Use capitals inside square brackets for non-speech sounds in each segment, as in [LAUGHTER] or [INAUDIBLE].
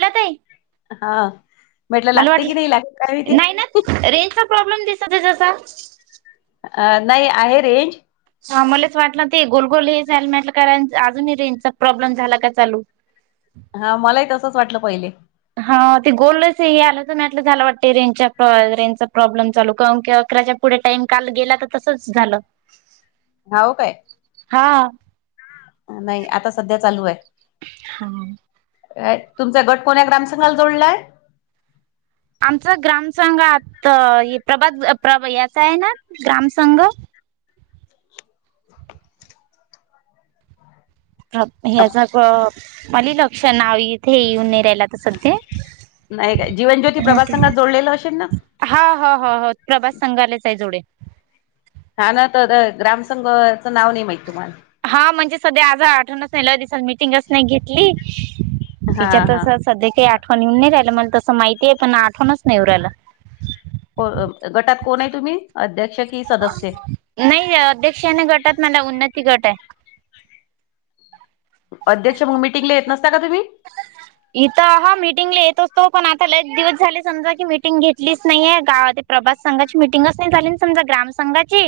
ला ताई. हा म्हटलं. मला लागते की वाटलं नाही, लागते शंभर ोकाय भती नाही ना रेंजचा प्रॉब्लेम दिसते जसा. अ. नाही आहे रेंज. हा मलाच वाटलं ते गोलगोल हे झायला. म्हटलं कारण अजूनही रेंजचा प्रॉब्लेम झाला का? चालू हा मलाही तसंच वाटलं पहिले. हा ते गोलल्स आलं तर नाही. म्हटलं झाला वाटत. रेंजच्या रेंजचा प्रॉब्लेम चालू की अकराच्या पुढे टाइम काल गेला तर तसचं झालं. हाव काय? हा. नई आता. सध्या चालू आहे. हा.. तुमचा गट कोण्या? ग्रामसंघाला जोडलाय. आमचा ग्रामसंघात प्रभात, प्रभ, याचा आहे ना ग्राम संंघ. अप, ह्याच मले लक्ष नाव इथे, येऊन नई राहियला तर सध्ये. नई काय? जीवनज्योती, प्रभात संघात जोडलेलं असेल ना. हा. हो. हो हो.. प्रभात संघालेच हाय जोडेल. हा. ना. तर ग्रामसंघाचं नाव नई माहित तुम्हाला. हा. म्हणजे सध्या आज आठवणच, नई लई दिसात मिटिंगच नई घेतली हा हा तिच्यातच. सध्या काही आठवण येऊन नई राहिलं. मला तस माहितीये. पण, आठवणच नई येऊ राहिलं. गटात कोण? आहे तुम्ही. अध्यक्ष? की सदस्य? नई दीक्षाने गटात, मला उन्नती गट आहे. अध्यक्ष मग मिटिंगले येत नसता का तुम्ही? इथं हा मीटिंगले येत असतो, पण आता लई दिवस झाले समजा की मीटिंग घेतलीच नईये गावात प्रभात संघाची मिटिंगच, नई झाली समजा ग्राम संंघाची.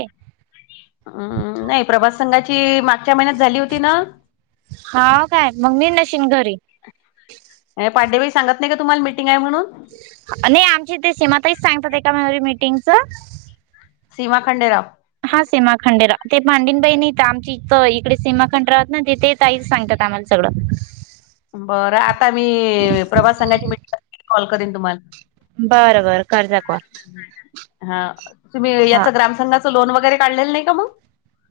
हम्म हम्म, नई प्रभात संघाची मागच्या महिन्यात झाली होती ना? हाव काय? मग, मी नशीन घरी. ये पांडेबाई सांगत नई का? तुम्हाले मिीटिंग हाय म्हणून. नई आमची इथे, सीमाताईच सांगतात. एका [UNINTELLIGIBLE] मीटिंगचं. सीमा खंडेराव. हा सीमा खंडेराव, ते पांडेन बाई नई आमची इथं इकडे सीमा खंडेरावयेत ना ते तेच. ताईच सांगत्यात आम्हाला सगळं. बरं. आता मी प्रभात संघाची मीटिंग असली, की कॉल करीन तुम्हाला. बर. बरं. करते कॉल. हा. तुम्ही हा याच ग्रामसंघाच लोन वगैरे काढलेलं नई का? मग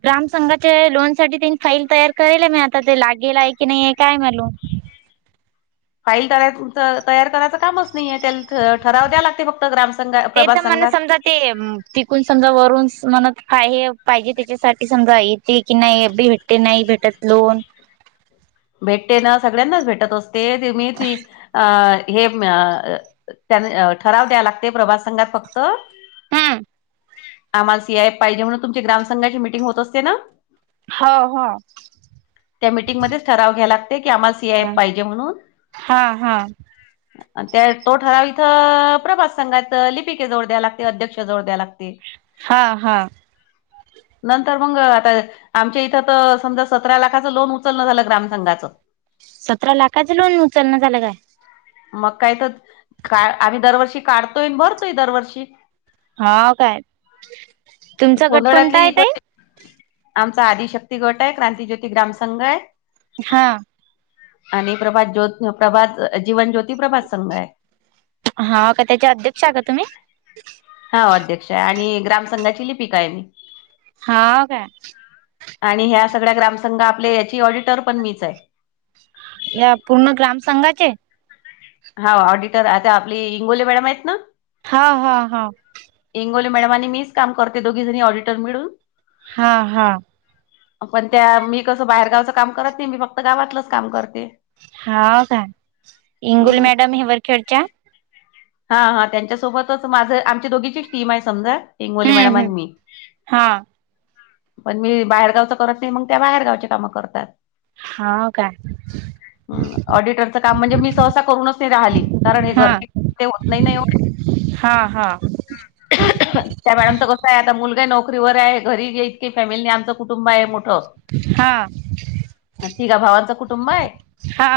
ग्राम संंघाचे लोन, साठी तीने फाईल तयार करेले. मी आता ते लागेल, हाय की नई ये काय? मालूम. फाईल कराय. पुरतं तयार करायचं कामच नाहीय. त्याल ठराव द्या लागते. फक्त ग्रामसंघात, ते प्रभात तर मला संघात. समजा ते तिकून समजा, वरून म्हणत का? हे पाहिजे त्याच्यासाठी समजा ये. ते की नाही भेटते नाही भेटत लोन. भेटते ना सगळ्यांनाच भेटत असते, ते मी ती अ हे. मे. अ. ठराव द्याव लागते, प्रभात संघात फक्त. हम्म.. आम्हाला सी आयएफ पाहिजे म्हणून तुमच्या ग्रामसंघाची मीटिंग होत असते ना? हो. हो. त्या मीटिंगमध्येच. ठराव घ्याव लागते की, आम्हास सी, आय. हा एफ. पाहिजे म्हणून. हा हा त्या तो ठराव इथं प्रभात संघात लिपिके जवळ द्या लागते. अध्यक्ष जवळ द्या लागते. हा. हा. नंतर मंग, आता आमच्या इथं तर समजा. सतरा लाखाच लोन उचलण झालं. ग्राम संघाचं. सतरा लाखाच लोन उचलन झालं का? मग काय तर का आम्ही दरवर्षी काढतोय अन् भरतोय दरवर्षी. हाव. काय? तुमचा गट कोणता? सोनळ्यातले हाय ताई. इकड आमचा आदिशक्ती गट आहे. क्रांतिज्योती ग्रामसंघ आहे. हा. आणि प्रभात ज्योत, प्रभात जीवन ज्योत. ती. प्रभात संघ आहे. हा का त्याच्या अध्यक्ष का तुम्ही हाव. अध्यक्ष हाय आणि ग्राम संंघाची लिपिका आहे. मी. हा काय? आणि ह्या सगळ्या ग्रामसंघ आपले याची ऑडिटर पण मीच आहे. [INAUDIBLE] या पूर्ण ग्रामसंंघाचे? हा ऑडिटर. आता आपली इंगोले मॅडम आहेत ना. हा हा हा. इंगोली मॅडम आणि मीच काम करते दोघी जणी ऑडिटर मिळून. हा हा. पण त्या मी कसं बाहेरगावचं काम करत नाही, मी फक्त गावातलंच काम करते. हा काय? इंगुल हम्म मॅडम हिवरखेडच्या. हा हा त्यांच्यासोबतच माझं आमची दोघीचीच टीम आहे समजा. इंगोले मॅडम हम्म हम्म आणि मी. हा पण मी बाहेरगावचं करत नाही, मग त्या बाहेरगावचे कामं करतात. हा काय. हम्म. ऑडिटरचं काम म्हणजे मी सहसा करूनच नाही राहिली, कारण हे हा घरचे ते होत नाही ना एवढं. हा [INAUDIBLE] त्या मॅडमचं कसं आहे आता मुलगा नोकरीवर आहे, घरी इतकी फॅमिलीने आमच कुटुंब आहे मो हा. आणि तिघा भावांचं कुटुंब आहे. हा.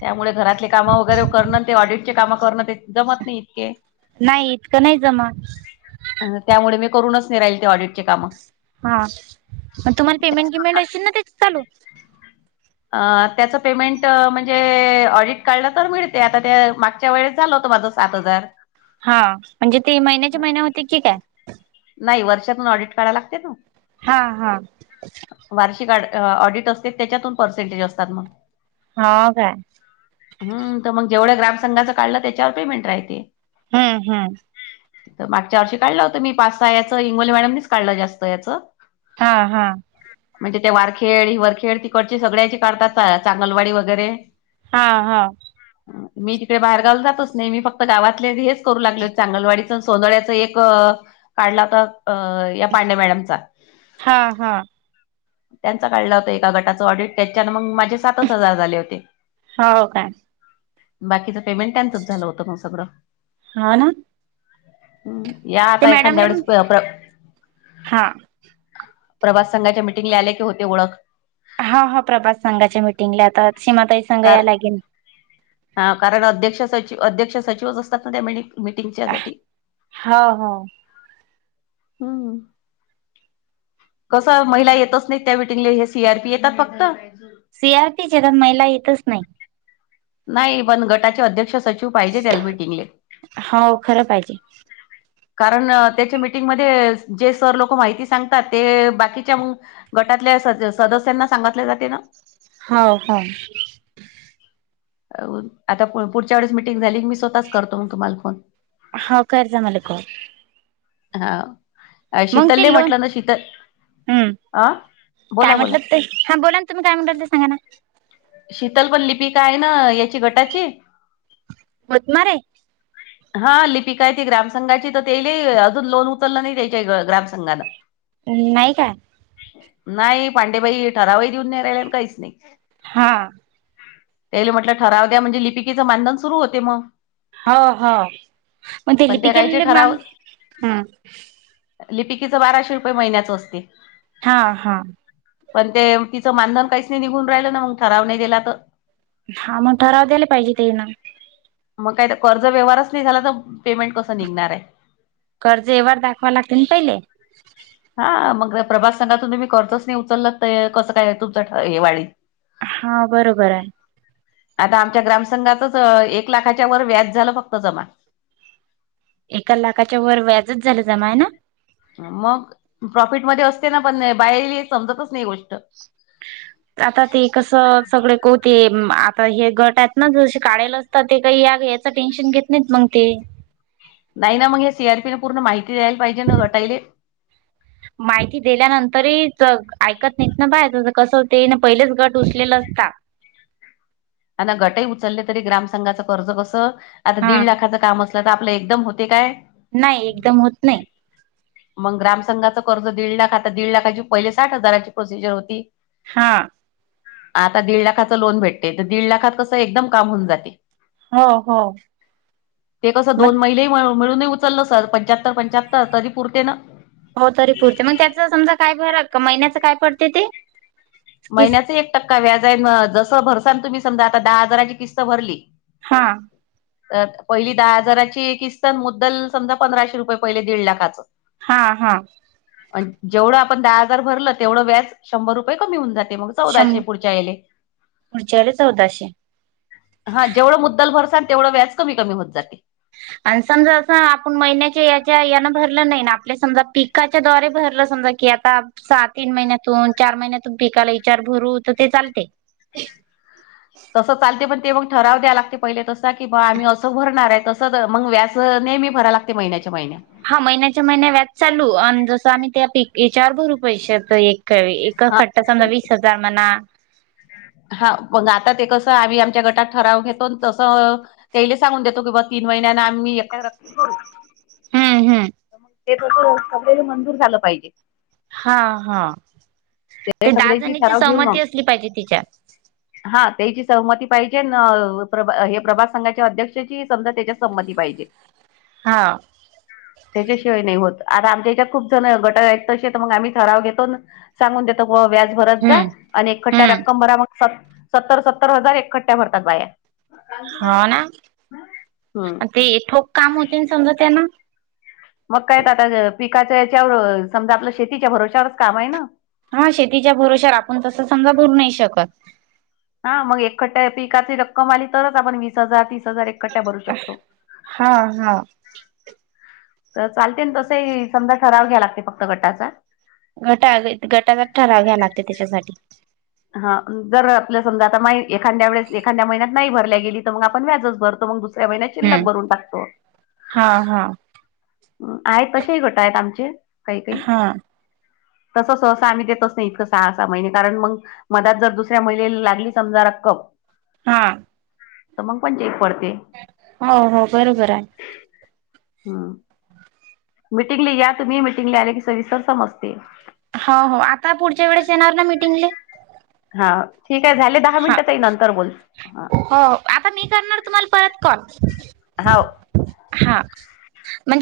त्यामुळे घरातले काम वगैरे करणं, ते ऑडिटचे काम करणं ते जमत नाही इतके. नाही इतकं नाही जमत. अ त्यामुळे मी करूनच नाही राहीले ते ऑडिटची कामं. हा, पण तुम्हाला पेमेंट गिमेंट असतील ना त्याच चालू? अ त्याचं पेमेंट म्हणजे ऑडिट काढलं तर मिळते. आता त्या मागच्य त्यावेळेस झालं होतं माझं सात हजार. हा म्हणजे ते महिन्याच्या महिन्या होते की काय? नाही वर्षातून ऑडिट काढाला लागते न. हा हा. वार्षिक अ ऑडिट असते त्याच्यातून पर्सेंटेज असतात मग. हा काय? हम्म, तर मग जेवढ्या ग्रामसंघाच काढलं त्याच्यावर पेमेंट राहते. हम्म हम्म. तर मागच्या वर्षी काढलं होतं मी पाच सहा याचं. इंगोली मॅडमनीच काढलं जास्त याच. हा हा. म्हणजे ते वारखेड हि वरखेड तिकडची सगळ्याची काढतात चांगलवाडी वगैरे. हा हा. हा हा. मी तिकडे बाहेरगावला जातच नाही. मी फक्त गावातले हेच करू लागले चांगलवाडीच आणि सोंदळ्याचं एक काढला तर अ या पांडे मॅडमचा. हा हा त्यांचा काढला होता एका गटाचं ऑडिट, त्याच्यान मग माझे सातच हजार झाले होते. हो काय? बाकीच पेमेंट त्यांचच झालं होत मग सगळं, हो ना हम्म. या ते आता एखाद्या मॅडमले वेळेस प्य प्र हा प्रभात संघाच्या मीटिंगला आले की होते ओळख. हा हा, प्रभास संघाच्या मीटिंगला येतात, सीमाताई संघ कार याय लागेल. हा कारण अध्यक्ष सचिव, अध्यक्ष सचिवच असतात ना त्या मिटी-मिटिंगच्यासाठी. हो हो. हम्म. कसं महिला येतच नाही त्या मिटिंगला हे सीआरपी येतात फक्त. सीआरपीचे येतात महिला येतच नाही. नाही पण गटाचे अध्यक्ष सचिव पाहिजे त्याला मिटिंगले. हाव खरं पाहिजे. कारण त्याच्या मीटिंगमध्ये जे सर लोक माहिती सांगतात. ते बाकीच्या मग गटातल्या स-सदस्यांना सांगितले जाते ना. हाव हाव. आता पुढच्या वेळेस मिटिंग झाली की मी स्वतःच करतो मग तुम्हाला फोन. हो कर जा मला कॉल. हाव. मग ते लोन हम्म अ काय बोला बोला म्हटलं ते हा बोला ना. तुम्ही काय म्हणता त्यासनी म्हणा. शीतल पण लिपीक हाय ना याची गटाची. ओतनार आहे? हा लिपिका आहे ती ग्रामसंघाची, तर तेले अजून लोन उचललं नाही त्याच्या ग्रामसंघांन. नाही काय. नाही पांडेबाई ठरावही देऊन नाही राहिला आणि काहीच नाही. हा.. त्याले म्हटलं ठराव द्या म्हणजे लिपिकेचं मानधन सुरु होते मग. हो हो. मग ते पण त्या कायचे लिपकेले मान, हम्म. लिपिकेचं बाराशे रुपये महिन्याचं असते. हा हा. पण ते तिचं मानधन काहीच नाही निघून राहिलं ना, मग ठराव नाही दिला तर. हा मग ठराव द्यायला पाहिजे ते ना. मग काय तर कर्ज व्यवहारच नाही झाला, तर पेमेंट कसं निघणार आहे. कर्ज व्यवहार दाखवाव लागते ना पहिले? हा मग प्रभास संघातून तुम्ही कर्जच नाही उचललं, तर कसं काय आहे तुमचं हे वाढील? हा. बरोबर आहे. आता. आमच्या ग्रामसंघातच एक लाखाच्या वर व्याज झालं फक्त जमा एका लाखाच्या वर व्याजच झालं जमा आहे ना? मग प्रॉफिटमध्ये असते ना, पण बाईले हे समजतच नाही गोष्ट. आता ते कसं सगळे कोते आता हे गटातनं जसे काढाले असतात ते काही या यांच टेन्शन घेत नाहीत मग ते‌. नाही ना, मग या सीआरपीन पूर्ण माहिती द्यायला पाहिजे ना गटायले. माहिती दिल्यानंतरही ऐकत नाहीत. ना बाय कसं होते? ना पहिलेच गट उचलेल असता. आता गटही उचलले तरी ग्रामसंघांच कर्ज कसं आता हा दीड लाखाचं काम अस त्यात आपलं एकदम होते काय? नाही एकदम होत नाही. मग ग्रामसंघाचं कर्ज दीड लाख, आता दीड लाखाची पहिले साठ हजाराची प्रोसिजर होती. हा. आता दीड लाखाचा लोन भेटते. तर दीड लाखात कसं? एकदम काम होऊन जाते. हो हो ते कसं दोन मग महिले मिळूनही उचललं सर पंच्याहत्तर पंच्याहत्तर तरी पुरते न. हो तरी पुरते, मग त्याच समजा काय फरक महिन्याच काय पडते ते? किस महिन्याच एक टक्का व्याज आहे, मग जसं भरसान तुम्ही समजा आता दहा हजाराची किस्त भरली हा. तर पहिली दहा हजाराची किस्त आणि मुद्दल समजा पंधराशे रुपये पहिले दीड लाखाचं‌. ‌ हा हा. आणि जेवढं आपण दहा हजार भरलं तेवढं व्याज शंभर रुपये कमी होऊन जाते मग. शं चौदाशे पुढच्या आले. पुढच्या वेळी चौदाशे हा जेवढं मुद्दल भरसाल तेवढं व्याज कमी कमी होत जाते. आणि समजा असं आपण महिन्याच्या याच्या यान भरलं नाही ना आपले समजा पीक काच्या द्वारे भरले समजा की आता सहा तीन महिन्यातून चार महिन्यातून पिकाला विचार भरू तर ते चालते. तसं चालते पण ते मग ठराव द्याव लागते पहिले तस की बा आम्ही असं भरणार आहे तस मग व्याज ह नेहमी भराय लागते महिन्याच्या महिन्या हा महिन्याच्या महिन्या व्याज चालू आणि जसं आम्ही त्या पिक याच्यावर भरू पैश तर एक [UNINTELLIGIBLE] क ए खट्टा समजा वीस हजार म्हणा हा मग आता ते कसं आम्ही आमच्या गटात ठराव घेतो तसं [UNINTELLIGIBLE] तेले सांगून देतो की बाबा तीन महिन्या आम्ही एकत [UNINTELLIGIBLE] हम् हम्. ते तस सगळ्यांनी मंजूर झालं पाहिजे. हा हा ते दहा सगळ्याची जणीची ठराव घेऊन सहमती मग असली पाहिजे तिच्यात हा त्याची सहमती पाहिजे प्रभ हे प्रभास संघाच्या अध्यक्षाची समजा त्याच्यात संहमती पाहिजे. हा. त्याच्याशिवाय नाही होत आता आमच्या हेच्यात खूप जण गट आहेत तसे तर मग आम्ही ठराव घेतो. सांगून देत ग व्याजभरात जा. हम्म. आणि एकखट्् [UNINTELLIGIBLE] ट्या हम्म. रक्कम भरा मग स सत्तर सत्तर हजार एकखट््ट्या भरतात बाया. हा ना हम्म आणि ते ठोक काम होते ना समजा त्यांना. मग काय आता पिकाच याच्यावर समजा आपलं शेतीच्या भरोश्यावरच काम आहे ना? ह शेतीच्या भरोशावर आपण तसं समजा बरू नाही शकत. हा मग एकखट्या पिकाची रक्कम आली तरच आपण वीस हजार तीस हजार कटा भरू शकतो. हा हा तर चालतेय ना तसंही समजा ठराव घ्याव लागते फक्त गटाचा. गटा गटाचा ठराव घ्यावे लागते त्याच्यासाठी. हा जर आप समजा आता मा एखाद्या वेळेस एखाद्या महिन्यात नाही भरल्या गेली तर मग आपण व्याजच भरतो मग दुसर [UNINTELLIGIBLE] [UNINTELLIGIBLE] महिन्यात शिल्लक हम्म. भरून टाकतो. हा हा आहेत तसेही गट आहेत आमचे काही काही हा. तस सहसा आम्ही देतच नाही इतकं सहा सहा महिने कारण मग मधात जर दुसऱ्या महिलेला लागली समजा रक्कम हा. तर मग पण चेक पडते. हो हो बरोबर आहे. हम. मीटिंगला या तुम्ही मीटिंगला आले की सविस्तर समजते. हो हो आता पुढच्या वेळेस येणार ना मीटिंगले? हा ठीक आहे झाले दहा हा. मिनिटातही नंतर बोलू हा. हो आता मी करणार तुम्हाला परत कॉल. होव. हा. म्हणजे